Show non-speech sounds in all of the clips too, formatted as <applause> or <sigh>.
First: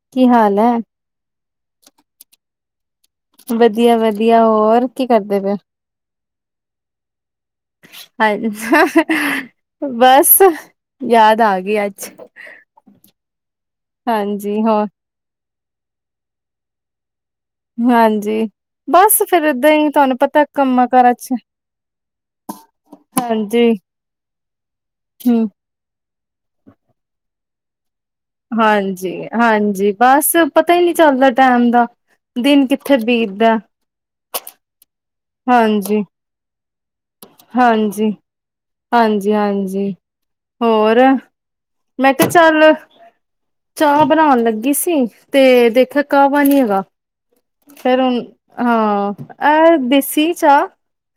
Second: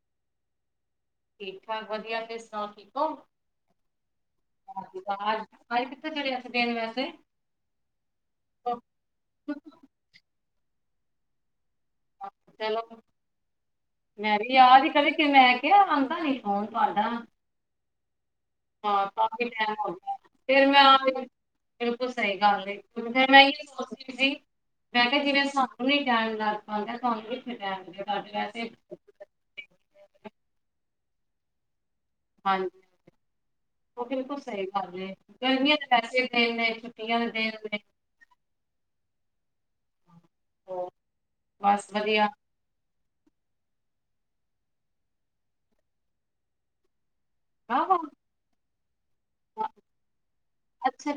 ਕੀ ਹਾਲ ਹੈ? ਵਧੀਆ, ਤੁਸੀ ਸੁਣਾਉ ਠੀਕ ਹੋ। ਵਧੀਆ ਵਧੀਆ ਹੋਰ ਕੀ ਕਰਦੇ ਪਏ? ਦੇਣ ਵਾਸਤੇ। ਹਾਂ ਬਸ। ਯਾਦ ਆ ਗਈ, ਅੱਜ। ਚਲੋ, ਮੈਂ ਵੀ ਹਾਂਜੀ ਯਾਦ ਹੋਰ ਹੀ ਕਦੇ ਕਿਵੇੈਂ ਕਿਹਾ, ਆਉਦਾ ਨੀ ਫੋਨ ਤੁਹਾਡਾ। ਹਾਂਜੀ। ਹਾਂ ਬਸ ਫੇਰ ਕਾਫੀ ਏਦਾਂ ਟਾਈਮ ਹੀ ਹੋ ਗਿਆ, ਤੁਹਾਨੂੰ ਪਤਾ ਫਿਰ ਮੈਂ ਕੰਮਾਂ ਆਪ ਕਾਰਾਂ ਚ ਬਿਲਕੁਲ ਸਹੀ ਗੱਲ ਨਹੀਂ ਫਿਰ ਮੈਂ ਹਾਂਜੀ ਸੋਚਦੀ ਸੀ ਮੈਂ ਕਿਹਾ, ਜਿਵੇਂ ਹੂੰ ਸਾਨੂੰ ਨੀ ਟਾਈਮ ਲੱਗ ਪੈਂਦਾ ਤੁਹਾਨੂੰ <unintelligible> ਵੈਸੇ ਹਾਂਜੀ-ਹਾਂਜੀ, ਬਸ ਪਤਾ ਹੀ ਨਹੀਂ। ਚੱਲਦਾ ਟੈਮ ਦਾ। ਦਿਨ ਹਾਂਜੀ, ਕਿੱਥੇ ਬੀਤਦਾ ਉਹ ਬਿਲਕੁਲ ਸਹੀ ਗੱਲ ਹੈ, ਗਰਮੀਆਂ ਤੇ ਵੈਸੇ ਦਿਨ ਨੇ ਛੁੱਟੀਆਂ ਦੇ ਦਿਨ ਨੇ। ਹਾਂਜੀ-ਹਾਂਜੀ-ਹਾਂਜੀ, ਹੋਰ ਬਸ ਮੈਂ ਵਧੀਆ ਕਿਹਾ ਚੱਲ ਚਾਹ ਬਣਾਉਣ ਲੱਗੀ ਸੀ ਤੇ ਦੇਖਿਆ ਕਾਹਵਾ ਨਹੀਂ ਹੈਗਾ। ਫਿਰ ਹੁਣ ਹਾਂ ਅਹ ਦੇਸੀ ਚਾਹ।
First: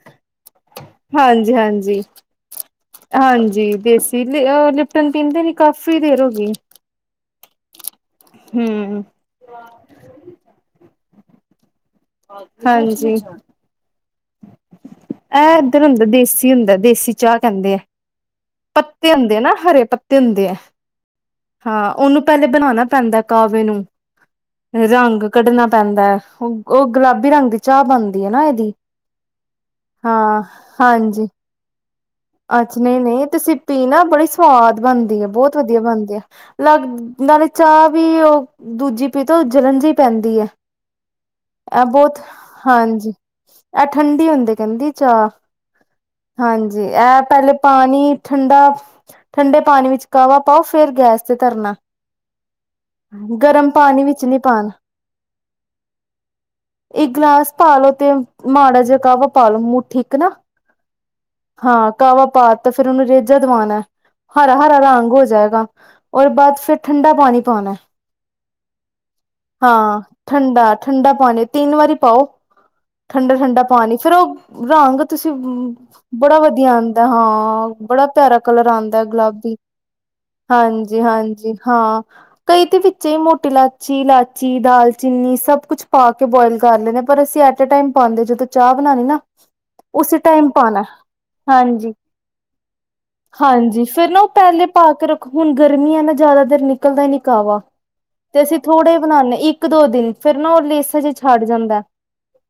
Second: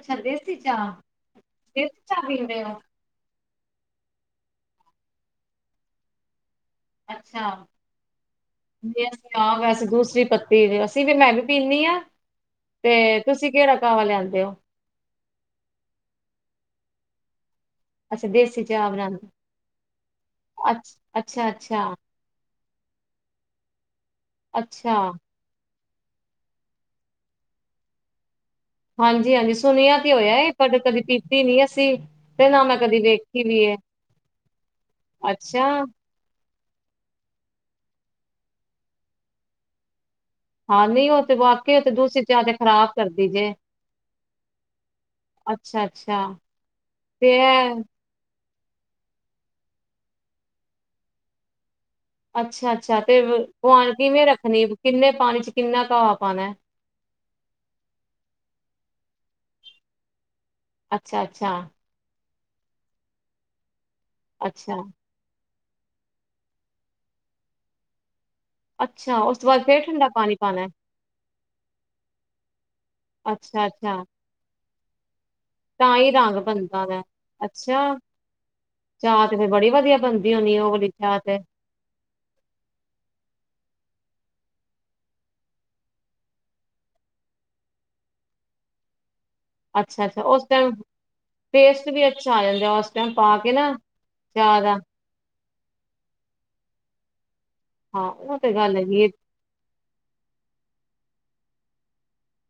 ਅੱਛਾ ਦੇਸੀ ਚਾਹ ਹਾਂਜੀ ਦੇਸੀ ਚਾਹ ਪੀਂਦੇ ਔ। ਜੀ ਦੇਸੀ ਲਿਆ ਲਿਪਟਨ ਪੀਂਦੇ ਨੀ ਕਾਫੀ ਦੇਰ ਹੋ ਗਈ। ਅੱਛਾ। ਹਮ ਜੇ ਅਸੀਂ ਆ ਵੈਸੇ ਦੂਸਰੀ ਪੱਤੀ ਜੇ ਅਸੀ ਤੇ ਫਿਰ ਮੈਂ ਵੀ ਪੀਣੀ ਹਾਂ। ਹਾਂਜੀ ਲਿਆਂਦੇ ਹੋ? ਏਹ ਇੱਧਰ ਹੁੰਦਾ ਦੇਸੀ ਹੁੰਦਾ ਦੇਸੀ। <unintelligible> ਕਹਿੰਦੇ ਹੈ ਅੱਛਾ ਦੇਸੀ ਚਾਹ ਪੱਤੇ ਬਣਾਂਦੇ, ਹੁੰਦੇ ਨਾ ਹਰੇ ਪੱਤੇ ਹੁੰਦੇ ਹੈ ਅੱਛਾ, ਹਾਂ ਅੱਛਾ-ਅੱਛਾ, ਉਹਨੂੰ ਪਹਿਲੇ ਬਣਾਉਣਾ ਪੈਂਦਾ ਕਾਹਵੇ ਨੂੰ। ਅੱਛਾ। ਰੰਗ ਕੱਢਣਾ ਪੈਂਦਾ ਹੁਣ। ਉਹ ਗੁਲਾਬੀ ਰੰਗ ਦੀ ਚਾਹ ਬਣਦੀ ਹੈ ਨਾ ਹਾਂਜੀ ਹਾਂਜੀ ਸੁਣਿਆ ਤੇ ਹੋਇਆ ਹਾਂ ਏ ਪਰ ਕਦੇ ਹਾਂਜੀ ਪੀਤੀ ਨੀ ਅਸੀਂ। ਤੇ ਨਾ ਮੈਂ ਅੱਛਾ ਕਦੀ ਨਹੀਂ- ਨਹੀਂ ਏ ਤੇ ਵੇਖੀ ਵੀ ਸਿੱਪੀ ਏ ਨਾ ਬੜੀ ਸਵਾਦ ਬਣਦੀ ਆ ਬਹੁਤ ਅੱਛਾ, ਵਧੀਆ ਬਣਦੀ। ਲੱਗ ਨਾਲੇ ਚਾਹ ਵੀ ਉਹ ਦੂਜੀ ਪੀਤੋ ਜਲਨ ਜਿ ਪੈਂਦੀ ਹੈ, ਹਾਂ ਨਹੀਂ ਉਹ ਤੇ ਵਾਕਈ ਉਹ ਇਹ ਤੇ ਬਹੁਤ ਦੂਸਰੀ ਚਾਹ ਤੇ ਖ਼ਰਾਬ ਹਾਂਜੀ ਕਰਦੀ ਜੇ। ਇਹ ਠੰਡੀ ਹੁੰਦੀ ਚਾਹ ਅੱਛਾ-ਅੱਛਾ ਹਾਂਜੀ ਏ ਤੇ ਪਹਿਲੇ ਇਹ ਪਾਣੀ ਠੰਡਾ ਠੰਡੇ ਪਾਣੀ ਵਿੱਚ ਕਾਹਵਾ ਪਾਓ ਫਿਰ ਗੈਸ ਤੇ ਧਰਨਾ। ਅੱਛਾ ਅੱਛਾ ਤੇ ਗਰਮ ਕੁਆਨਿਟੀ ਪਾਣੀ ਵਿੱਚ ਕਿਵੇਂ ਨਹੀਂ ਰੱਖਣੀ ਪਾਣਾ ਕਿੰਨੇ ਪਾਣੀ ਚ ਕਿੰਨਾ ਕਾਹਵਾ ਪਾਉਣਾ। ਜੇ ਕਾਹਵਾ ਪਾਲੋ ਮੂੰਹ ਠੀਕ ਏ ਨਾ। ਅੱਛਾ ਹਾਂ ਕਾਹਵਾ ਤਾ ਤੇ ਫਿਰ ਉਹਨੂੰ ਰੇਜਾ ਦਵਾਉਣਾ। ਹਰਾ ਅੱਛਾ, ਹਰਾ ਰੰਗ ਹੋ ਜਾਏਗਾ। ਉਹਦੇ ਬਾਅਦ ਫਿਰ ਠੰਡਾ ਪਾਣੀ ਪਾਉਣਾ। ਅੱਛਾ ਉਸ ਤੋਂ ਬਾਅਦ ਫੇਰ ਹਾਂ ਠੰਡਾ ਪਾਣੀ ਪਾਣਾ, ਹੈ। ਠੰਡਾ ਠੰਡਾ ਪਾਣੀ ਤਿੰਨ ਵਾਰੀ ਪਾਓ। ਠੰਡ- ਠੰਡਾ ਅੱਛਾ, ਪਾਣੀ ਅੱਛਾ ਫੇਰ ਉਹ ਰੰਗ ਤੁਸੀਂ ਤਾਂ ਹੀ ਰੰਗ ਬੜਾ ਵਧੀਆ ਬਣਦਾ ਵਾ। ਆਉਂਦਾ ਹਾਂ ਅੱਛਾ, ਬੜਾ ਪਿਆਰਾ ਕਲਰ ਆਉਂਦਾ ਚਾਹ ਤੇ ਫੇਰ ਗੁਲਾਬੀ ਬੜੀ ਵਧੀਆ ਬਣਦੀ ਹੋਣੀ ਉਹ ਵਾਲੀ ਚਾਹ ਤੇ, ਹਾਂਜੀ-ਹਾਂਜੀ ਹਾਂ ਕਈ ਤਾਂ ਵਿੱਚ ਹੀ ਮੋਟੀ ਲਾ ਕਚੀ ਇਲਾਚੀ ਦਾਲਚੀਨੀ ਸਭ ਕੁਛ ਪਾ ਕੇ ਬੋਇਲ ਕਰ ਲੈਂਦੇ ਹਾਂ, ਪਰ ਅਸੀਂ ਐਟੇ ਟਾਈਮ ਪਾਉਂਦੇ ਜਦੋਂ ਚਾਹ ਬਣਾਉਣੀ ਨਾ। ਅੱਛਾ, ਉਸੇ ਅੱਛਾ ਉਸ ਟਾਈਮ ਪਾਉਣਾ। ਟੇਸਟ ਹਾਂਜੀ ਵੀ ਅੱਛਾ ਆ ਜਾਂਦਾ ਉਸ ਟਾਈਮ ਪਾ ਕੇ ਨਾ ਹਾਂਜੀ ਫੇਰ ਨਾ ਉਹ ਚਾਹ ਪਹਿਲੇ ਦਾ। ਪਾ ਕੇ ਰੱਖੋ ਹੁਣ ਗਰਮੀ ਨੇ ਜ਼ਿਆਦਾ ਦੇਰ ਨਿਕਲਦਾ ਨਹੀਂ। ਵ ਹਾਂ ਉਹ ਤੇ ਅਸੀਂ ਗੱਲ ਥੋੜੇ ਹੈਗੀ ਏ। ਬਣਾਉਦੇ ਇੱਕ ਦੋ ਦਿਨ ਫੇਿਰ ਨਾ ਉਹ ਲੇਸ ਛੱਡ ਜਾਂਦਾ।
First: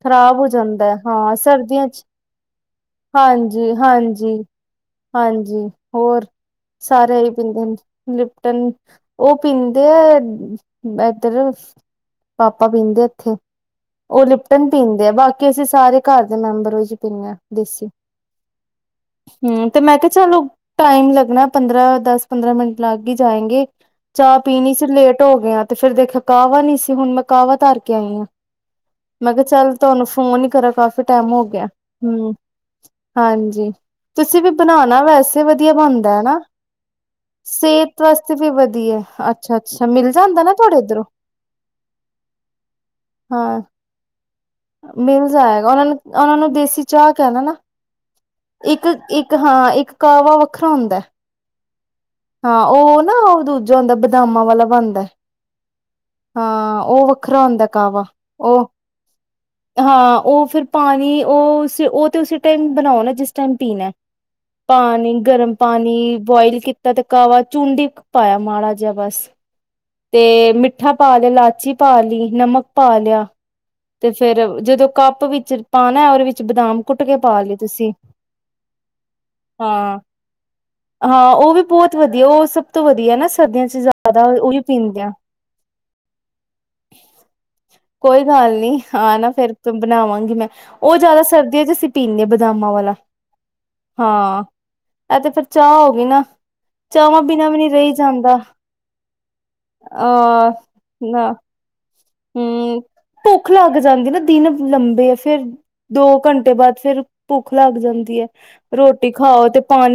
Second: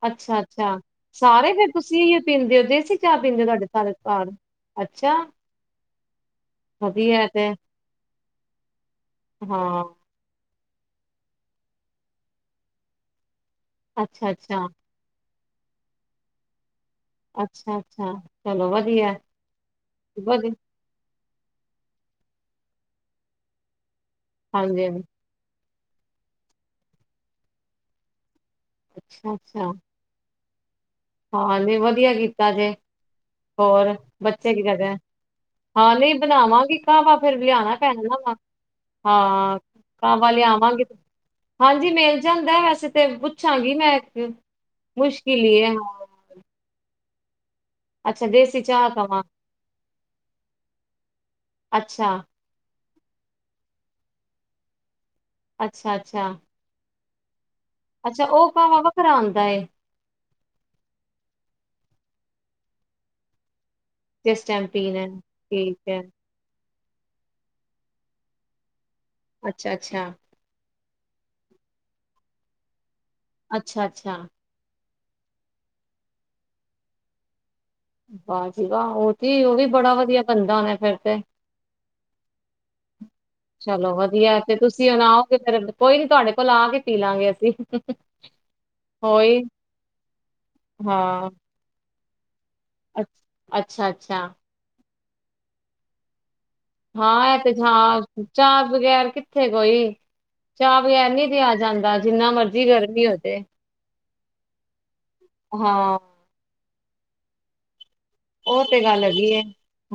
ਖ਼ਰਾਬ ਅੱਛਾ ਹੋ ਅੱਛਾ ਜਾਂਦਾ ਹੈ ਹਾਂ ਸਾਰੇ ਫੇਰ ਸਰਦੀਆਂ ਚ ਤੁਸੀਂ ਪੀਂਦੇ ਹੋ ਦੇਸੀ ਕਿਆ ਪੀਂਦੇ ਹੋ ਤੁਹਾਡੇ ਹਾਂਜੀ ਸਾਰੇ ਘਰ। ਹਾਂਜੀ ਅੱਛਾ, ਹਾਂਜੀ ਹੋਰ ਸਾਰੇ ਵਧੀਆ ਹੈ ਹੀ ਤੇ ਪੀਦੇ ਨੇ ਲਿਪਟਨ। ਉਹ ਹਾਂ, ਪਿੰਦੇ ਪਾਪਾ ਪੀਂਦੇ ਇੱਥੇ ਉਹ ਅੱਛਾ, ਅੱਛਾ, ਲਿਪਟਨ ਪੀਂਦੇ ਆ ਬਾਕੀ ਕਿ ਅਸੀਂ ਸਾਰੇ ਘਰ ਦੇ ਮੈਂਬਰ ਹੋ ਜ ਪਨ ਅੱਛਾ, ਦੇਸੀ ਅੱਛਾ ਚਲੋ ਵਧੀਆ, ਹਮ ਤੇ ਮੈਂ ਕਿਹਾ ਚਲੋ ਵਧੀਆ ਟਾਈਮ ਲੱਗ ਲ ਪੰਦਰਾਂ ਦਸ ਪੰਦਰਾਂ ਮਿੰਟ ਲੱਗ ਗ ਜਾਏਗੇ। ਚਾਹ ਪੀਣੀ ਹਾਂਜੀ, ਚ ਹਾਂਜੀ ਲੇਟ ਹੋ ਗਿਆ। ਤੇ ਫਿਰ ਦੇਖਿਆ ਕਾਹਵਾ ਨੀ ਸੀ ਹੁਣ ਮੈਂ ਕਾਹਵਾ ਧਾਰ ਕੇ ਆਈ ਹਾਂ। ਮ ਅੱਛਾ, ਕਿਹਾ ਅੱਛਾ ਚਲ ਤੁਹਾਨੂੰ ਫੋਨ ਕਰ ਕਫੀ <inaudible> ਹਾਂ ਜ ਵਧੀਆ ਕੀਤਾ ਜੇ ਹਾਂਜੀ ਹੋਰ ਤੁਸੀਂ ਵੀ ਬੱਚੇ ਕੀ ਕਦੇ ਬਣਾਉਣਾ ਵੈਸੇ ਵਧੀਆ ਹਾਂ ਨਹੀਂ ਬਣਦਾ ਹੈ ਨਾ ਬਣਾਵਾਂਗੀ ਘਾਹਵਾ ਫੇਿਰ ਲਿਆਣਾ ਪੈਣਾ ਸਿਹਤ ਨਾ ਵਾ ਵਾਸਤੇ ਵੀ ਵਧੀਆ ਅੱਛਾ ਹਾਂ ਅੱਛਾ ਮਿਲ ਘਾਹਵਾ ਜਾਂਦਾ ਨਾ ਤੁਹਾਡੇ ਲਿਆਵਾਂਗੇ ਇੱਧਰੋਂ ਹਾਂਜੀ ਮਿਲ ਜਾਂਦਾ ਵੈਸੇ ਤੇ ਹਾਂ ਪੁੱਛਾਂਗੀ ਮੈਂ ਇੱਕ ਮਿਲ ਮੁਸ਼ਕਿਲ ਹੀ ਹੈ ਜਾਏਗਾ ਉਹਨਾਂ ਨੂੰ ਹਾਂ। ਉਹਨਾਂ ਨੂੰ ਦੇਸੀ ਚਾਹ ਕਹਿਣਾ ਨਾ ਅੱਛਾ ਦੇਸੀ ਇੱਕ ਚਾਹ ਕਵਾਂ ਇੱਕ ਹਾਂ ਇੱਕ ਕਾਹਵਾ ਵੱਖਰਾ ਹੁੰਦਾ ਅੱਛਾ ਹਾਂ ਉਹ ਨਾ ਉਹ ਦੂਜਾ ਹੁੰਦਾ ਬਦਾਮਾਂ ਵਾਲਾ ਬਣਦਾ। ਅੱਛਾ ਅੱਛਾ। ਵੱਖਰ ਹੁੰਦਾ। ਵਾ ਅੱਛਾ ਉਹ ਕਾਹਵਾ ਵੱਖਰਾ ਆਉਂਦਾ ਏ ਹਾਂ ਉਹ ਫਿਰ ਪਾਣੀ ਉਹ ਉਹ ਤੇ ਉਸ ਟਾਈਮਬਣਾਉਣਾ ਜਿਸ ਟਾਈਮ ਪੀਣਾ ਜਿਸ ਟਾਈਮ ਪੀਣਾ ਪਾਣੀ ਗਰਮ ਠੀਕ ਪਾਣੀ ਹੈ ਬੋਆਇਲ ਕੀਤਾ। ਬ ਤੇ ਕਾਵਾ ਚੁੰਡੀ ਪਾਇਆ ਮਾੜਾ ਬਸ ਅੱਛਾ ਅੱਛਾ ਤੇ ਮਿੱ। ਮਿੱਠਾ ਪਾ ਲ ਇਲਾਚੀ ਪਾ ਲਈ ਨਮਕ ਪਾ ਲ ਅੱਛਾ ਤੇ ਅੱਛਾ ਫੇਰ ਜਦੋਂ ਕੱਪ ਵਿੱਚ ਪਾਉਣਾ ਉਹਦੇ ਵਿੱਚ ਬਦਾਮ ਕੁੱਟ ਉੱਟ ਪਾ ਲੀ। ਤੁਸੀਂ, ਵਾਹ ਜੀ ਵਾਹ ਉਹ ਤੇ ਉਹ ਵੀ ਬੜਾ ਹਾਂ-ਹਾਂ। ਵਧੀਆ ਬਣਦਾ ਹੋਣਾ ਫੇਰ ਤੇ ਉਹ ਵੀ ਬਹੁਤ ਵਧੀਆ। ਉਹ ਸਭ ਤੋਂ ਵਧੀਆ ਨਾ ਸਰਦੀਆਂ ਚ ਚਲੋ ਜ਼ਿਆਦਾ ਵਧੀਆ ਉਹ ਤੇ ਵੀ ਤੁਸੀਂ ਪੀਂਦੇ ਹੁਣ ਆ। ਆਓਗੇ ਫੇਰ ਕੋਈ ਨੀ ਤੁਹਾਡੇ ਕੋਲ ਆ ਕੇ ਪੀ ਲਾਂਗੇ ਅਸੀਂ ਕੋਈ ਗੱਲ ਨੀ ਆ, ਨਾ ਹੋਈ ਫਿਰ ਬਣਾਵਾਂਗੀ ਮੈਂ ਉਹ ਹਾਂ ਜ਼ਿਆਦਾ ਸਰਦੀਆਂ ਚ- <unintelligible> ਬਦਾਮਾ ਵਾਲਾ ਅੱਛਾ-ਅੱਛਾ ਹਾਂ। ਇਹ ਤੇ ਫਿਰ ਚਾਹ ਹੋ ਗਈ ਨਾ। ਚਾਹਵਾਂ ਹਾਂ, ਇਹ ਬਿਨਾਂ ਤੇ ਵੀ ਨੀ ਰਹੀ ਜਾਂਦਾ ਚਾਹ-ਚਾਜ ਵਗੈਰ ਕਿਥੇ- ਕਿਥੇ ਕੋਈ ਅਹ ਚਾਹ ਬਗੈਰ ਨਾ ਨੀ ਰਿਹਾ ਜਾਂਦਾ। ਜਿੰਨਾ ਮਰਜੀ ਹੂੰ, ਗਰਮੀ ਹੋਜੇ। ਭੁੱਖ ਲੱਗ ਜਾਂਦੀ ਨਾ ਦਿਨ ਲੰਬੇ- ਫਿਰ ਹਾਂ ਦੋ ਘੰਟੇ ਬਾਅਦ। ਫਿਰ ਭੁੱਖ ਲੱਗ ਜਾਂਦੀ ਆ। ਉਹ ਤੇ ਗੱਲ ਹੈਗੀ ਹੈ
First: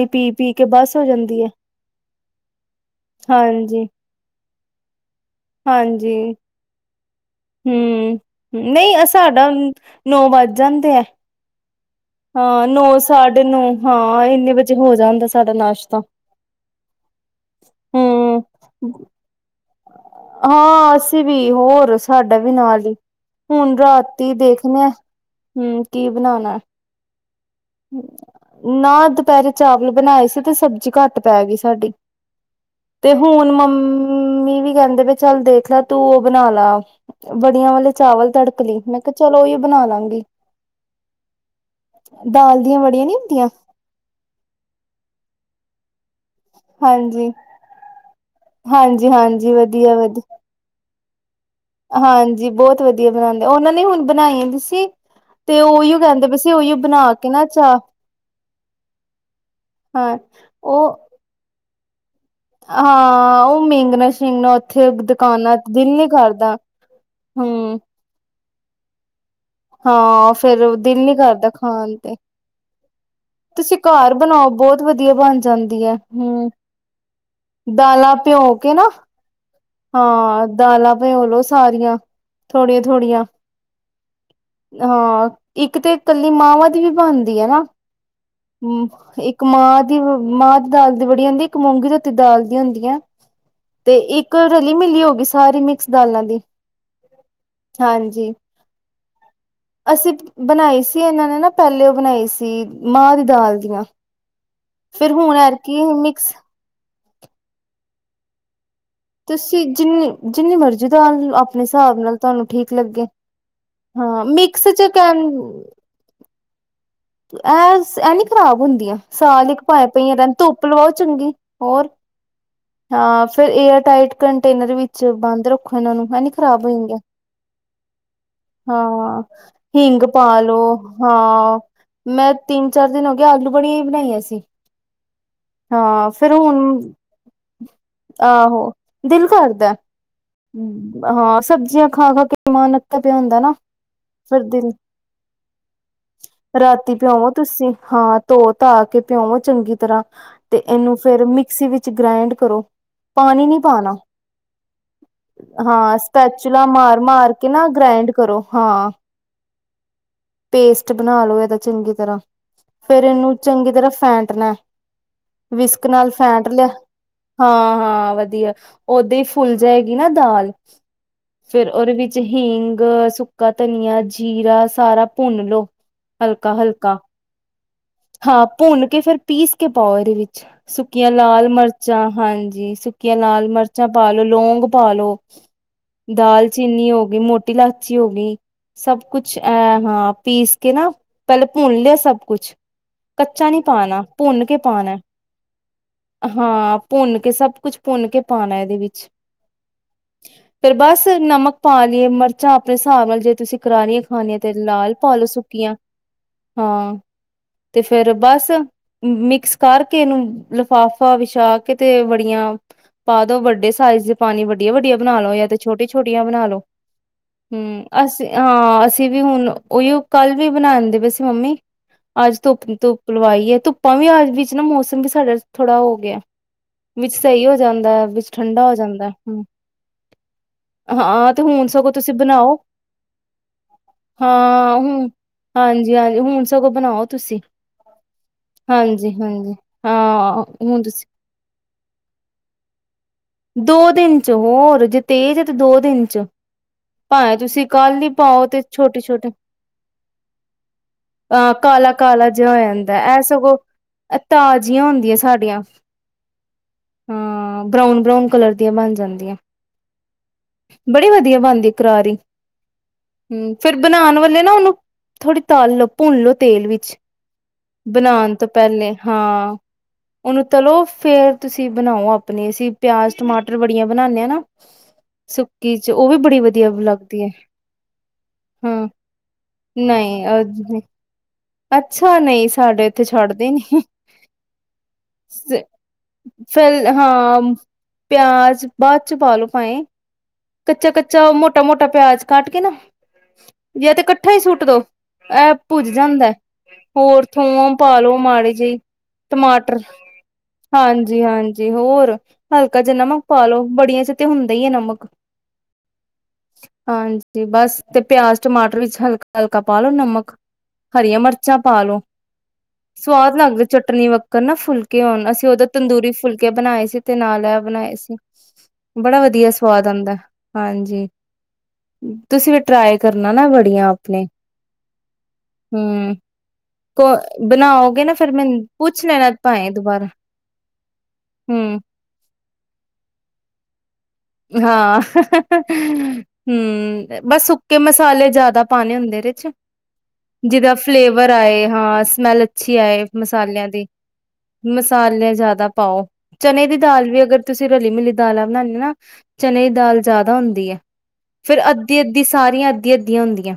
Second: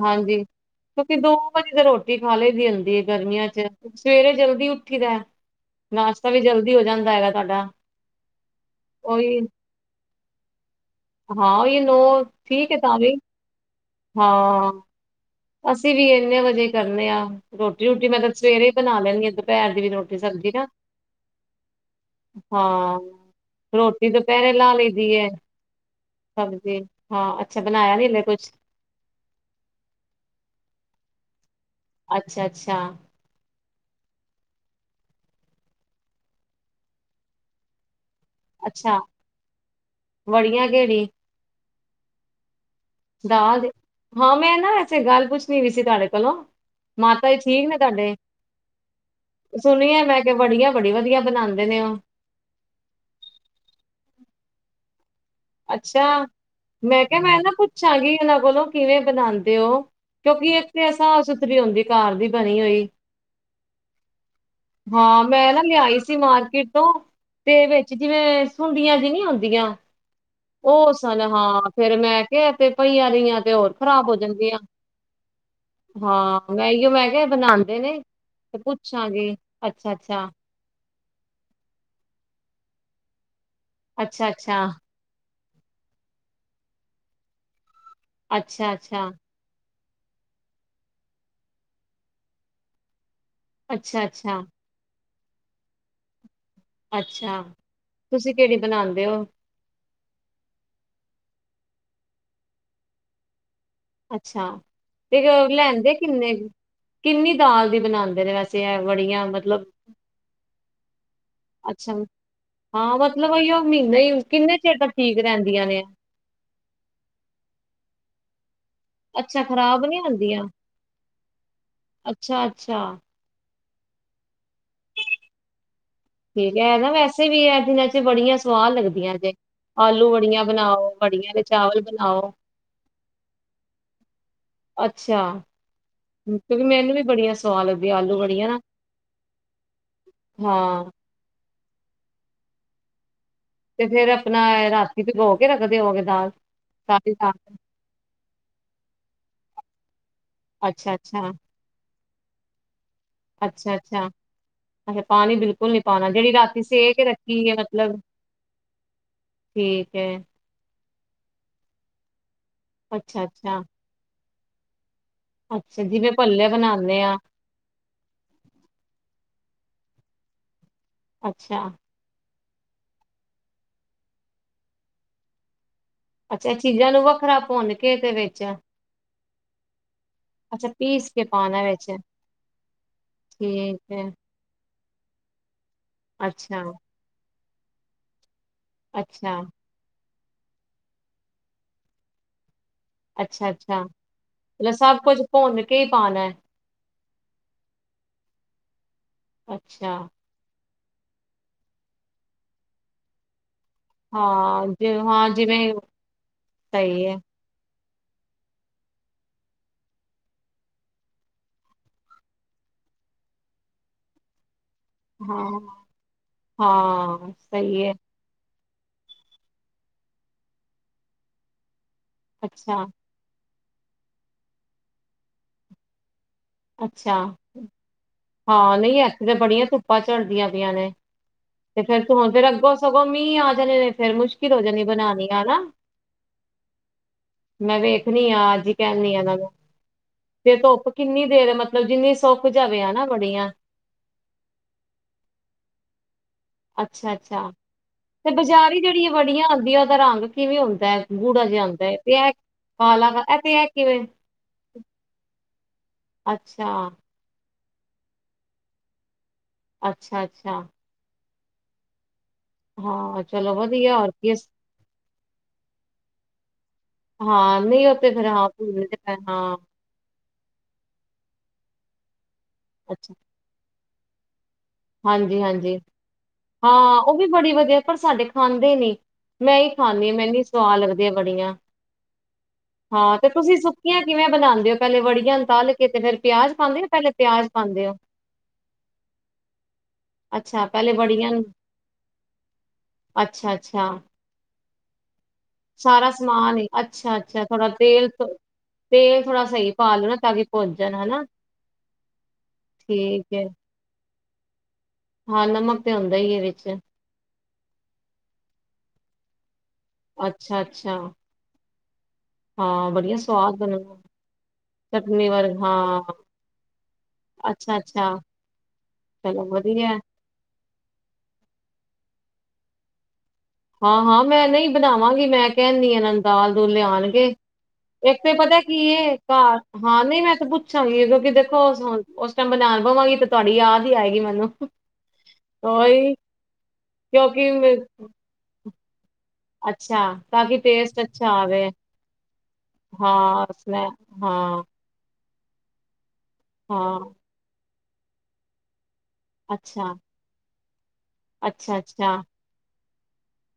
ਹਾਂਜੀ, ਪੀ-ਪੀ ਕੇ ਬਸ ਹੋ ਕਿਉਂਕਿ ਦੋ ਜਾਂਦੀ ਐ, ਵਜੇ ਤਾਂ ਰੋਟੀ ਖਾ ਲਈ ਦੀ ਜਾਂਦੀ ਗਰਮੀਆਂ ਚ ਸਵੇਰੇ ਜਲਦੀ ਉੱਠ- ਉੱਠੀ ਦਾ। ਹਾਂਜੀ, ਨਾਸ਼ਤਾ ਵੀ ਜਲਦੀ ਹੋ ਜਾਂਦਾ ਹੈਗਾ ਤੁਹਾਡਾ ਹੂ ਨਹੀਂ। ਉਹੀ ਸਾਡਾ ਨੌ ਵੱਜ ਜਾਂਦੇ ਹੈ। ਹਾਂ, ਇਹ ਹਾਂ, ਨੌ ਸਾਢੇ ਨੌ। ਹਾਂ, ਇੰਨੇ ਵਜੇ ਹੋ ਜਾਂਦਾ ਸਾਡਾ। ਅਸੀਂ ਨਾਸ਼ਤਾ ਵੀ ਇੰਨੇ ਵਜੇ ਕਰਨੇ ਆ। ਰੋਟੀ-ਰੋਟੀ ਮੈਂ ਤਾਂ ਹੂੰ। ਸਵੇਰੇ ਹੀ ਬਣਾ ਲੈਦੀ ਹਾਂ ਦੁਪਹਿਰ ਦੀ। ਵੀ ਰੋਟੀ ਸਬਜ਼ੀ ਨਾ ਹਾਂ, ਅਸੀਂ ਵੀ ਹੋਰ ਸਾਡਾ ਵੀ ਨਾਲ ਹੀ, ਹਾਂ ਹੁਣ ਰੋਟੀ ਰਾਤੀ ਦੁਪਹਿਰੇ ਲਾ ਦੇਖਦੇ ਲਈ ਹੂ, ਕੀ ਬਣਾਉਣਾ। ਹੂ, ਨਾ, ਦੁਪਹਿਰੇ ਚਾਵਲ ਬਣਾਏ ਸੀ। ਤੇ ਸਬਜ਼ੀ ਘੱਟ ਪੈ ਗਈ ਸੀ। ਸਾਡੀ। ਅੱਛਾ ਅੱਛਾ ਤੇ ਹੁਣ ਮੰਮੀ- ਹੂ, ਮੰਮੀ ਵੀ ਕਹਿੰਦੇ ਬਈ ਚੱਲ ਦੇਖ ਲੈ, ਤੂੰ ਉਹ ਬਣਾ ਲਾ ਬੜੀਆਂ ਵਾਲੇ- ਚਾਵਲ ਤੜਕ ਲਈ ਅੱਛਾ ਮੈਂ ਕਿਹਾ, ਚਲੋ ਉਹੀ ਬਣਾ ਲਵਾਗੀ। ਵੜੀਆਂ ਕਿਹੜੀ <inaudible> ਦਾਲ- ਦਾਲ ਹਾਂ ਮੈਂ ਨਾ ਵੈਸੇ ਗੱਲ ਪੁੱਛ -ਨੀ ਵੀ ਸੀ ਤੁਹਾਡੇ - -ਕੋਲੋ। ਮਾਤਾ ਜੀ ਠੀਕ ਨੇ ਤੁਹਾਡੇ। ਹਾਂਜੀ-ਹਾਂਜੀ। ਸੁਣੀਏ ਮੈਂ ਵਧੀਆ-ਵਧੀਆ। ਕਿਹਾ ਬੜੀ ਵੜੀਆਂ ਵਧੀਆ ਬਣਾਉਂਦੇ। ਨੇ ਉਹ ਹਾਂਜੀ ਬਹੁਤ ਵਧੀਆ ਬਣਾਉਂਦੇ ਉਹਨਾਂ ਨੇ ਹੁਣ ਬਣਾਈਆਂ। ਸੀ ਤੇ ਉਹੀਓ ਅੱਛਾ ਕਹਿੰਦੇ ਪਏ ਸੀ ਉਹੀਓ ਮੈਂ ਬਣਾ ਕਿਹਾ ਕੇ ਮੈਂ ਨਾ ਚਾ ਪੁੱਛਾਂਗੀ ਇਹਨਾਂ ਕੋਲੋਂ ਕਿਵੇਂ ਬਣਾਉਦੇ ਹੋ ਹਾਂ ਕਿਉਂਕਿ ਉਹ ਇੱਥੇਸਫ਼ ਸੁਥਰੀ ਹੁੰਦੀ। ਘਰ ਦੀ ਬਣੀ ਹੋਈ ਹਾਂ ਉਹ ਮੀਂਗਣਾ ਸ਼ੇਗਣਾ ਉੱਥੇ ਹਾਂ ਮੈਂ ਦੁਕਾਨਾਂ ਨਾ ਤੇ ਦਿਲ ਲਿਆਈ ਨੀ ਸੀ ਕਰਦਾ ਮਾਰਕੀਟ ਹਮ ਹੁੰਦੀਆਂ ਜੀ ਨਹੀਂ ਹੁੰਦੀ। ਹਾਂ। ਫੇਰ ਉਹ ਦਿਲ ਨੀ ਸਨ ਕਰਦਾ ਹਾਂ ਫੇਿਰ ਖਾਣ ਤੇ ਮੈਂ ਕਿਹਾ ਤੇ ਪਹੀਆਂ ਰਆਂ ਤੇ ਹੋਰ ਤੁਸੀਂ ਖ਼ਰਾਬ ਘਰ ਹੋ ਬਣਾਓ ਜਾਣਗੀਆਂ ਬਹੁਤ ਵਧੀਆ ਬਣ ਜਾਂਦੀ ਹੈ ਹਮ ਹਾਂ ਮੈਂਓ ਮੈਂ ਕਿਹਾ ਬਣਾਉਂਦੇ ਨੇ ਦਾਲਾਂ ਭਿਓ ਤੇ ਕੇ ਪੁੱਛਾਂਗੇ ਅੱਛਾ ਅੱਛਾ। ਭਓਲੋ ਸਾਰੀਆਂ ਥੋੜੀਆਂ ਥੋੜੀਆਂ ਅੱਛਾ ਅੱਛਾ। ਇੱਕ ਤੇ ਇਕੱਲੀ ਮਾਵਾਂ ਦੀ ਵੀ ਬਣਦੀ ਹੈ ਨਾ ਅੱਛਾ ਅੱਛਾ ਹਮ ਇੱਕ ਮਾਂ ਦੀ ਮਾਂ ਦੀ ਦਾਲ ਦੀ ਬੜੀ ਹੁੰਦੀ ਇੱਕ ਮੂੰਗੀ ਧੋਤੀ ਦਾਲ ਦੀ ਹੁੰਦੀ ਹੈ। ਅੱਛਾ ਤੇ ਇੱਕ ਅੱਛਾ ਰਲੀ ਮਿਲੀ ਹੋ ਗਈ ਸਾਰੀ ਮਿਕਸ ਦਾਲਾਂ ਦੀ ਅੱਛਾ ਹਾਂਜੀ ਤੁਸੀਂ ਕਿਹੜੀ ਬਣਾਉਦੇ ਉਹ। ਅਸੀਂ ਬਣਾਈ ਸੀ ਇਹਨਾਂ ਨੇ ਨਾ ਪਹਿਲੇ ਉਹ ਬਣਾਈ ਸੀ ਮਾਂ ਦੀ ਦਾਲ ਦੀਆਂ ਅੱਛਾ ਫਿਰ ਤੇ ਹੁਣ ਐਤਕੀ ਲੈਂਦੇ ਮਿਕਸ ਕਿੰਨੇ ਕਿੰਨੀ ਦਾਲ ਦੀ ਬਣਾਉਦੇ। ਮੇਰੇ ਵਸਸੀ। ਤੁਸੀਂ ਜਿੰਨੀ ਜਿੰਨੀ ਮਰਜ਼ੀ ਦ ਆਪਣੇ ਅੱਛਾ ਹਿਸਾਬ ਨਾਲ ਤੁਹਾਨੂੰ ਠੀਕ ਹਾਂ ਲੱਗੇ ਮਤਲਬ ਉਹ ਮਹੀਨਾ ਹੀ ਹਾਂ ਕਿੰਨੇ ਮਿਕਸ ਚਿਰ ਚ ਤੱਕ ਠੀਕ ਕਹਿਣ ਰਹਿੰਦੀਆਂ ਨੇ ਐ ਇਹ ਨੀ ਖਰਾਬ ਹੁੰਦੀ। ਅੱਛਾ ਸਾਲ ਇੱਕ ਖ਼ਰਾਬ ਪਾਇਏ ਨੀ ਪਈਆਂ ਰਹਿੰਦੀ ਹੁੰਦੀਆਂ ਧੁੱਪ ਲਵਾਓ ਚੰਗੀ ਹੋਰ ਅੱਛਾ ਅੱਛਾ ਹਾਂ ਫੇਰ ਇਹ ਟਾਈਟ ਕੰਟੇਨਰ ਵਿੱਚ ਬੰਦ ਰੱਖੋ। ਇਹਨਾਂ ਨੂੰ ਇਹ ਨੀ ਠੀਕ ਖ਼ਰਾਬ ਹੈ ਨਾ ਹੋਏਗੀਆਂ ਵੈਸੇ ਵੀ ਇਹ ਦਿਨਾਂ ਚ ਬੜੀਆਂ ਸਆਹ ਲੱਗਦੀਆਂ ਹਾਂ ਜੇ ਹਿੰਗ ਆਲੂ ਪਾ ਬੜੀਆਂ ਲੋ ਬਣਾਓ ਬੜੀਆਂ ਤੇ ਹਾਂ ਚਾਵਲ ਬਣਾਓ ਮੈਂ ਤਿੰਨ ਚਾਰ ਦਿਨ ਹੋ ਗਿਆ ਆਲੂ ਬੜੀਆਂ ਹੀ ਬਣਾਈਆਂ ਸੀ। ਅੱਛਾ ਹਾਂ ਫੇਿਰ ਕਿਉਂਕਿ ਹੁਣ ਮੈਨੂੰ ਵੀ ਬੜੀਆਂ ਸਵਾਦ ਲੱਗਦੀਆਂ ਆਲੂ ਬੜੀਆਂ ਨਾ ਆਹੋ ਦਿਲ ਕਰਦਾ ਹਾਂ ਹਾਂ। ਸਬਜ਼ੀਆਂ ਖਾ ਖਾ ਕੇ ਮਾਨ ਅੱ ਪਿਆਂਦਾ। ਤੇ ਫੇਿਰ ਆਪਣਾ ਰਾਤੀ ਚ ਗੋ ਕੇ ਰੱਖਦੇ ਹੋਗੇ ਦਾਲ ਰਾਤੀ ਸਾਰੀ ਪਿਓਵੋ ਦਾਲ ਤੁਸੀਂ ਹਾਂ ਧੋ ਧਾ ਕੇ ਭਿਓ ਚੰਗੀ ਤਰ੍ਹਾਂ। ਤੇ ਅੱਛਾ ਇਹਨੂੰ ਫੇਰ ਅੱਛਾ ਮਿਕਸੀ ਵਿੱਚ ਵਿੱਚ ਗ੍ਰੈਂਡ ਕਰੋ। ਪਾਣੀ ਨੀ ਅੱਛਾ ਪਾਣਾ ਅੱਛਾ ਅੱਛਾ ਪਾਣੀ ਬਿਲਕੁਲ ਨੀ ਹਾਂ ਪਾਉਣਾ ਜਿਹੜੀ ਰਾਤੀ ਸਪੈਚੂਲਾ ਸੇ ਮਾਰ ਮਾਰ ਰੱਖੀ ਕੇ ਹੈ ਨਾ ਮਤਲਬ ਗ੍ਰੈਂਡ ਕਰੋ ਹਾਂ। ਠੀਕ ਏ। ਪੇਸਟ ਬਣਾ ਲੋ ਇਹਦਾ ਚੰਗੀ ਤਰ੍ਹਾਂ। ਫੇਰ ਅੱਛਾ ਇਹਨੂੰ ਅੱਛਾ ਚੰਗੀ ਤਰ੍ਹਾਂ ਫੈਂਟ। ਕੱਟਣਾ। ਅੱਛਾ ਵਿਸਕ ਨਾਲ ਜਿਵੇਂ ਫੈਂਟ ਭੱਲੇ ਲਿਆ ਬਣਾਉਂਦੇ ਆ ਹਾ-ਹਾਂ ਵਧੀਆ ਓਦੇ। ਫੁੱਲ ਜਾਏਗੀ ਨਾ ਦਾਲ। ਅੱਛਾ ਫੇਰ ਉਹਦੇ ਵਿੱਚ ਹਿੰਗ, ਸੁੱਕਾ ਧਨੀਆ, ਜੀਰਾ, ਸਾਰਾ। ਭੁੰਨ ਲਓ। ਅੱਛਾ ਹਲਕਾ ਇਹ ਚੀਜ਼ਾਂ -ਹਲਕਾ ਨੂੰ ਵੱਖਰਾ ਭੁੰਨ ਕੇ ਤੇ ਵਿੱਚ ਹਾਂ ਭੁੰਨ ਕੇ ਫੇਰ ਪੀਸ ਕੇ ਪਾਓ ਇਹਦੇ ਵਿੱਚ ਅੱਛਾ ਪੀਸ ਸੁੱਕੀਆਂ ਕੇ ਲਾਲ ਪਾਉਣਾ ਵਿੱਚ ਮਿਰਚਾਂ ਹਾਂਜੀ ਸੁੱਕੀਆਂ ਲਾਲ ਠੀਕ ਮਿਰਚਾਂ ਹੈ ਪਾ ਲਓ ਲੌਂਗ। ਪਾਲੋ। ਅੱਛਾ ਦਾਲਚੀਨੀ ਹੋ ਗਈ ਮੋਟੀ। ਮੋਟੀ ਲਾਚੀ ਹੋ ਗਈ। ਸਭ ਅੱਛਾ ਕੁਛ ਐ ਹਾਂ। ਪੀਸ ਕੇ ਨਾ ਪਹਿਲੇ ਭੁੰਨ ਲਿਆ ਸਭ ਕੁਛ। ਅੱਛਾ ਕੱਚਾ ਨੀ ਅੱਛਾ ਪਾਣਾ ਭੁੰਨ ਕੇ ਮਤਲਬ ਪਾਉਣਾ ਸਭ ਕੁੱਝ ਭੁੰਨ ਕੇ ਹੀ ਪਾਉਣਾ ਹੈ ਹਾਂ ਭੁੰਨ ਕੇ ਸਭ ਕੁਛ ਭੁੰਨ ਕੇ ਪਾਣਾ ਇਹਦੇ ਵਿੱਚ। ਅੱਛਾ ਫਰ ਬਸ ਨਮਕ ਪਾ ਲਈਏ ਮਿਰਚਾਂ ਆਪਣੇ ਹਿਸਾਬ ਨਾਲ ਜੇ ਤੁਸੀਂ। ਕਰਾਰੀਆਂ ਖਾਣੀਆਂ ਤੇ ਹਾਂ ਲਾਲ। ਜ ਪਾ ਲੋ ਹਾਂ ਜਿਵੇਂ ਸੁੱਕੀਆਂ ਹਾਂ। ਸਹੀ ਹੈ ਤੇ ਫੇਰ ਬਸ ਮਿਕਸ ਕਰਕੇ ਇਹਨੂੰ ਲਿਫ਼ਾਫਾ ਵਿਛਾ ਕੇ ਤੇ ਬੜੀਆਂ ਪਾ ਦੋ ਵੱਡੇ ਸਾਈਜ਼ ਦੇ ਪਾਣੀ‌ ਵ ਵੱਡਿਆ- ਵੱਡਿਆ ਬਣਾ ਲੋ ਜਾਂ ਤੇ ਹਾਂ ਛੋਟੀ-ਛੋਟੀਆਂ ਬਣਾ ਲੋ ਹਾਂ ਹੂੰ ਸਹੀ ਹੈ ਅਸੀਂ। ਹਾਂ ਅਸੀਂ ਵੀ ਹੁਣ। ਉ ਈ ਓ ਕੱਲ ਦੇ ਹੀ ਬਣਾਦੇ ਪਏ ਸੀ ਮੰਮੀ। ਅੱਜ ਅੱਛਾ ਧੁੱਪ-ਧੁੱਪ ਲਵਾਈ ਹੈ ਧੁੱਪ। ਆਪਾਂ ਵੀ ਆਜ ਵਿੱਚ ਨਾ ਮੌਸਮ ਵੀ ਸਾਡਾ ਥੋੜ੍ਹਾ ਹੋ ਗਿਆ। ਅੱਛਾ ਵਿੱਚ ਸਹੀ ਹੋ ਜਾਂਦਾ ਐ, ਵਿੱਚ ਠੰਡਾ ਹੋ ਹਾਂ ਨਹੀਂ ਜਾਂਦਾ ਐ। ਇਥੇ ਤਾਂ ਹੂੰ। ਬੜੀਆਂ ਧੁੱਪਾਂ ਚਝੜਦੀਆਂ ਪਿਆਂ ਨੇ ਹਾਂ ਹੁਣ ਤੇ ਸਗੋਂ ਫੇਰ ਤੁਸੀਂ ਹੁਣ ਫਿਰ ਬਣਾਓ ਅੱਗੋਂ ਸਗੋਂ ਮੀਂਹ ਆ ਜਾਣੇ ਨੇ ਫੇਰ ਮੁਸ਼ਕਿਲ। ਹੋ ਹਾਂ ਜਾਣੀ ਹੂੰ ਬਣਾਉਣੀ ਹਨਾ ਹਾਂਜੀ- ਹਾਂਜੀ ਹੁਣ ਸਗੋਂ ਬਣਾਓ ਤੁਸੀਂ ਮੈਂ ਵੇਖਣੀ ਆ ਅੱਜ ਹੀ ਹਾਂਜੀ ਕਹਿਣੀ ਆ ਹਾਂਜੀ ਹਾਂ ਹੁਣ ਤੁਸੀਂ। ਫੇਰ ਮਤਲਬ ਜਿੰਨੀ ਸੁੱਖ ਜਾਵੇ ਹਨਾ। ਵੜੀਆਂ ਦੋ ਦਿਨ ਚ ਹੋਰ ਜੇ ਤੇਜ ਹੈ ਤੇ ਦੋ ਦਿਨ ਚ। ਅੱਛਾ ਭਾਵੇਂ ਅੱਛਾ ਤੁਸੀਂ ਕੱਲ ਹੀ ਪਾਓ ਤੇ ਬਜ਼ਾਰੀ ਜਿਹੜੀ ਛੋਟੇ-ਛੋਟੇ ਵੜੀਆਂ ਆਉਂਦੀਆਂ ਉਹਦਾ ਰੰਗ ਕਿਵੇਂ ਹੁੰਦਾ ਹੈ ਗੂੜਾ ਹਾਂ ਜਿਹਾ ਹੁੰਦਾ ਕਾਲਾ ਹੈ ਤੇ -ਕਾਲਾ ਇਹ ਜਿਹਾ ਹੋ ਜਾਂਦਾ ਕਾਲਾ ਇਹ ਤੇ ਸਗੋਂ ਕਿਵੇਂ ਤਾਜ਼ੀਆਂ ਹੁੰ ਦੀਆਂ ਸਾਡੀਆਂ। ਅੱਛਾ। ਹਾਂ ਬਰਾਊਨ। ਬਰਾਊਨ ਕਲਰ ਦੀਆਂ ਬਣ ਜਾਂਦੀਆਂ। ਅੱਛਾ ਅੱਛਾ। ਵਧਆ ਬਣਦੀ ਕਰਾਰੀ ਹਾਂ ਹਮ ਚਲੋ ਫੇਿਰ ਵਧੀਆ ਹੋਰ ਬਣਾਉਣ ਕੀ ਵਾਲੇ ਨਾ ਉਹਨੂੰ ਥੋੜ੍ਹੀ ਤਾਲ ਲ ਲੋ ਭੁੰਨ ਲਓ ਤੇਲ ਵਿੱਚ ਹਾਂ ਨਹੀਂ ਉਹ ਤੇ ਫੇਰ ਬਣਾਉਣ ਤੋਂ ਹਾਂ ਭੁੰਨ ਪਹਿਲੇ ਤੇ ਪੈ- ਹਾਂ ਉਹਨੂੰ ਤਲੋ ਫੇਰ ਤੁਸੀਂ ਬਣਾਓ ਆਪਣੀ ਪਿਆ ਅੱਛਾ ਟਮਾਟਰ ਕੁੜੀਆਂ ਬਣਾਾਨਦੇ ਹਾਂ ਨਾ। ਹਾਂਜੀ ਹਾਂਜੀ ਸੁੱਕੀ ਚ ਉਹ ਵੀ ਬੜੀ ਵਧੀਆ ਹਾਂ ਉਹ ਲੱਗਦੀ ਵੀ ਹੈ ਬੜੀ ਵਧੀਆ ਪਰ ਸਾਡੇ ਖਾਂਦੇ ਹਾਂ ਨੀ ਮੈਂ ਹੀ ਖਾਂਦੀ ਹਾਂ ਨਹੀਂ ਮੈਨ ਸਵਾਦ ਅ ਲੱਗਦੀ ਹੈ ਬੜੀਆਂ ਅੱਛਾ ਨਹੀਂ ਸਾਡੇ ਇੱਥੇ ਹਾਂ ਤੇ ਛੱਡਦੇ ਤੁਸੀਂ ਨੀ ਸੁੱਕੀਆਂ ਕਿਵੇਂ ਬਣਾਉਂਦੇ ਹੋ ਪਹਿਲੇ ਵੜੀਆਂ ਨੂੰ ਤਲ ਕੇ ਤੇ ਫੇਰ ਪਿਆਜ ਪਾਉਂਦੇ ਹੋ ਫਿਰ ਪਹਿਲੇ ਹਾਂ ਪਿਆਜ ਪਾਉਂਦੇ ਹੋ ਪਿਆਜ ਬਾਅਦ ਚ ਪਾਲੋ ਭਾਏ ਅੱਛਾ ਕੱਚਾ ਪਹਿਲੇ ਬੜੀਆਂ ਕੱਚਾ ਨੂੰ ਮੋਟਾ ਮੋਟਾ ਪਿਆਜ ਕਾਟ ਕੇ ਨਾ ਅੱਛਾ ਅੱਛਾ ਜਾਂ ਤੇ ਕੱਠਾ ਹੀ ਸੁੱਟ ਦੋ ਇਹ ਭੁੱਜ ਸਾਰਾ ਜਾਂਦਾ। ਸਮਾਨ ਹੀ ਅੱਛਾ ਹੋਰ ਅੱਛਾ ਥੋੜਾ ਥੋਮ ਪਾ ਤੇਲ ਲੋ ਮਾੜੀ ਜਿਹੀ ਤੇਲ ਥੋੜਾ ਸਹੀ ਟਮਾਟਰ ਪਾ ਲੋ ਨਾ ਤਾਂ ਕਿ ਭੁੱਜ ਜਾਣ ਹਾਂਜੀ ਹਨਾ ਹਾਂਜੀ ਹੋਰ ਹਲਕਾ ਜਿੰਨਾਮ ਠੀਕ ਹੈ ਪਾਾਲ ਲੋ ਬੜੀਆਂ ਚ ਹੁੰਦਾ ਹੀ ਹੈ ਨਮਕ। ਹਾਂ ਨਮਕ ਤੇ ਹੁੰਦਾ ਹੀ ਇਹ ਵਿੱਚ ਜ ਬਸ ਤੇ ਪਿਆਜ ਟਮਾਟਰ ਵਿੱਚ ਹਲਕਾ ਹਲਕਾ। ਕਪਾਲੋ ਨਮਕ ਅੱਛਾ ਅੱਛਾ ਹਰੀਆਂ ਮਰਚ ਪਾ ਲੋ ਹਾਂ ਬੜੀਆਂ ਸਵਾਦ ਲੱਗਦਾ ਬਣਨ ਚਟਨੀ ਵੱਕਰ ਨਾ ਫੁਲਕੇ ਹੋਣ ਚਟਨੀ ਅਸੀਂ ਵਰਗ ਉਦੋਂ ਹਾਂ ਤੰਦੂਰੀ ਫੁਲਕੇ ਬਣਾਏ ਸੀ ਤੇ ਨਾਲ ਅੱਛਾ ਬਣਾਏ ਅੱਛਾ ਸੀ ਬੜਾ ਚਲੋ ਵਧੀਆ ਸਵਾਦ ਹੈ। ਆਉਂਦਾ ਹਾਂਜੀ। ਤੁਸੀਂ ਵੀ ਟਰਾਈ ਕਰੋ। ਹਾਂ ਹਾਂ ਮੈਂ ਨਹੀਂ ਬਣਾਵਾਂਗੀ ਮੈਂ ਕਹਿਣਦੀ ਹਮ ਇਹਨਾਂ ਨੂੰ ਦਾਲ ਕੋ ਲਿਆਉਣਗੇ ਬਣਾਓਗੇ ਨਾ ਇੱਕ ਫੇਰ ਤੇ ਪਤਾ ਮੈਨੂੰ ਕੀ ਪੁੱਛ ਇਹ ਲੈਣਾ ਘਰ ਭਾਏ ਹਾਂ ਦੁਬਾਰਾ ਨਹੀਂ ਮੈਂ ਤੇ ਪੁੱਛਾਂਗੀ ਕਿਉਂਕਿ ਦੇਖੋ ਹੂੰ ਬਣਾਉਣ ਪਵਾਂਗੇ ਤੇ ਤੁਹਾਡੀ ਯਾਦ ਹੀ ਆਏਗੀ ਮੈਨੂੰ ਹਾਂ ਉਹੀ ਹਮ ਬਸ ਕਿਉਂਕਿ ਸੁੱਕੇ ਮੈਂ- ਮਸਾਲੇ ਜਿਆਦਾ ਪਾਉਣੇ ਹੁੰਦੇ। ਅੱਛਾ ਤਾਂ ਕਿ ਜਿਦਾ ਟੇਸਟ ਅੱਛਾ ਫਲੇਵਰ ਆਵੇ ਆਏ ਹਾਂ ਸਮੈਲ ਅੱਛੀ ਆਏ ਹਾਂ ਮਸਾਲਿਆਂ ਦੀ ਉਸਨੇ ਹਾਂ-ਹਾਂ ਮਸਾਲਿਆਂ ਜ਼ਿਆਦਾ ਪਾਓ। ਚਨ ਦੀ ਦਾਲ ਵੀ ਅਗਰ ਤੁਸੀਂ ਸੀ ਰਲੀ ਮਿਲੀ ਦਾਲਾਂ ਬਣਾਨਦੇ ਚਨ ਦੀ ਦਾਲ ਜਿਆਦਾ ਹੁੰਦੀ ਹੈ। ਫੇਿਰ ਅੱਧੀ ਅੱਧੀ ਸਾਰੀਆਂ ਅੱਧ ਅਧੀ ਅੱਧੀਆਂ ਹੁੰਦੀਆਂ।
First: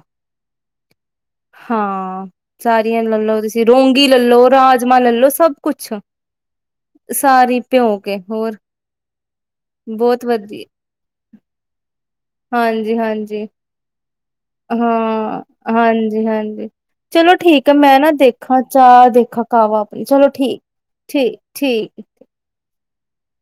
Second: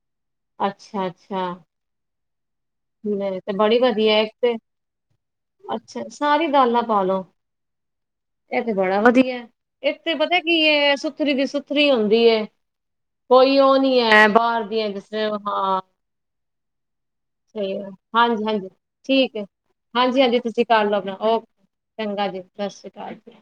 ਅੱਛਾ, ਅੱਛਾ ਹਾਂ ਸਾਰੀਆਂ ਲੈ ਲੋ ਤੁਸੀਂ ਰੋਂਗੀ ਲੈ ਲੋ ਤੇ ਰਾਜਮਾਂ ਲੈਲੋ ਸਭ ਕੁਛ ਅੱਛਾ ਸਾਰੀ ਦਾਲਾਂ ਪਾ ਲੋ ਸਾਰੀ ਭਿਉਂ ਕੇ ਹੋਰ ਇਹ ਤੇ ਬੜਾ ਵਧੀਆ ਹੈ। ਇੱਕ ਤੇ ਪਤਾ ਬਹੁਤ ਕੀ ਵਧੀਆ ਐ ਸੁਥਰੀ ਦੀ ਸੁਥਰੀ ਹੁੰਦੀ ਹਾਂਜੀ-ਹਾਂਜੀ, ਕੋਈ ਉਹ ਨੀ ਹੈ, ਬਾਹਰ ਦੀਆਂ ਕਿਸ ਹਾਂ। ਹਾਂਜੀ-ਹਾਂਜੀ। ਚਲੋ ਠੀਕ ਸਹੀ ਐ, ਮੈਂ ਨਾ ਹਾਂਜੀ, ਦੇਖਾਂ ਹਾਂਜੀ ਚਾਹ ਠੀਕ ਦੇਖਾਂ ਹੈ। ਕਾਵਾ ਆਪਣੀ ਹਾਂਜੀ, ਚਲੋ ਹਾਂਜੀ ਠੀਕ, ਤੁਸੀਂ ਕਰ ਲਓ ਆਪਣਾ ਠੀਕ, ਠੀਕ। ਓਕੇ ਚੰਗਾ ਜੀ ਸਤਿ ਸ਼੍ਰੀ ਅਕਾਲ। ਕਾਰ ਦਿਯੋ।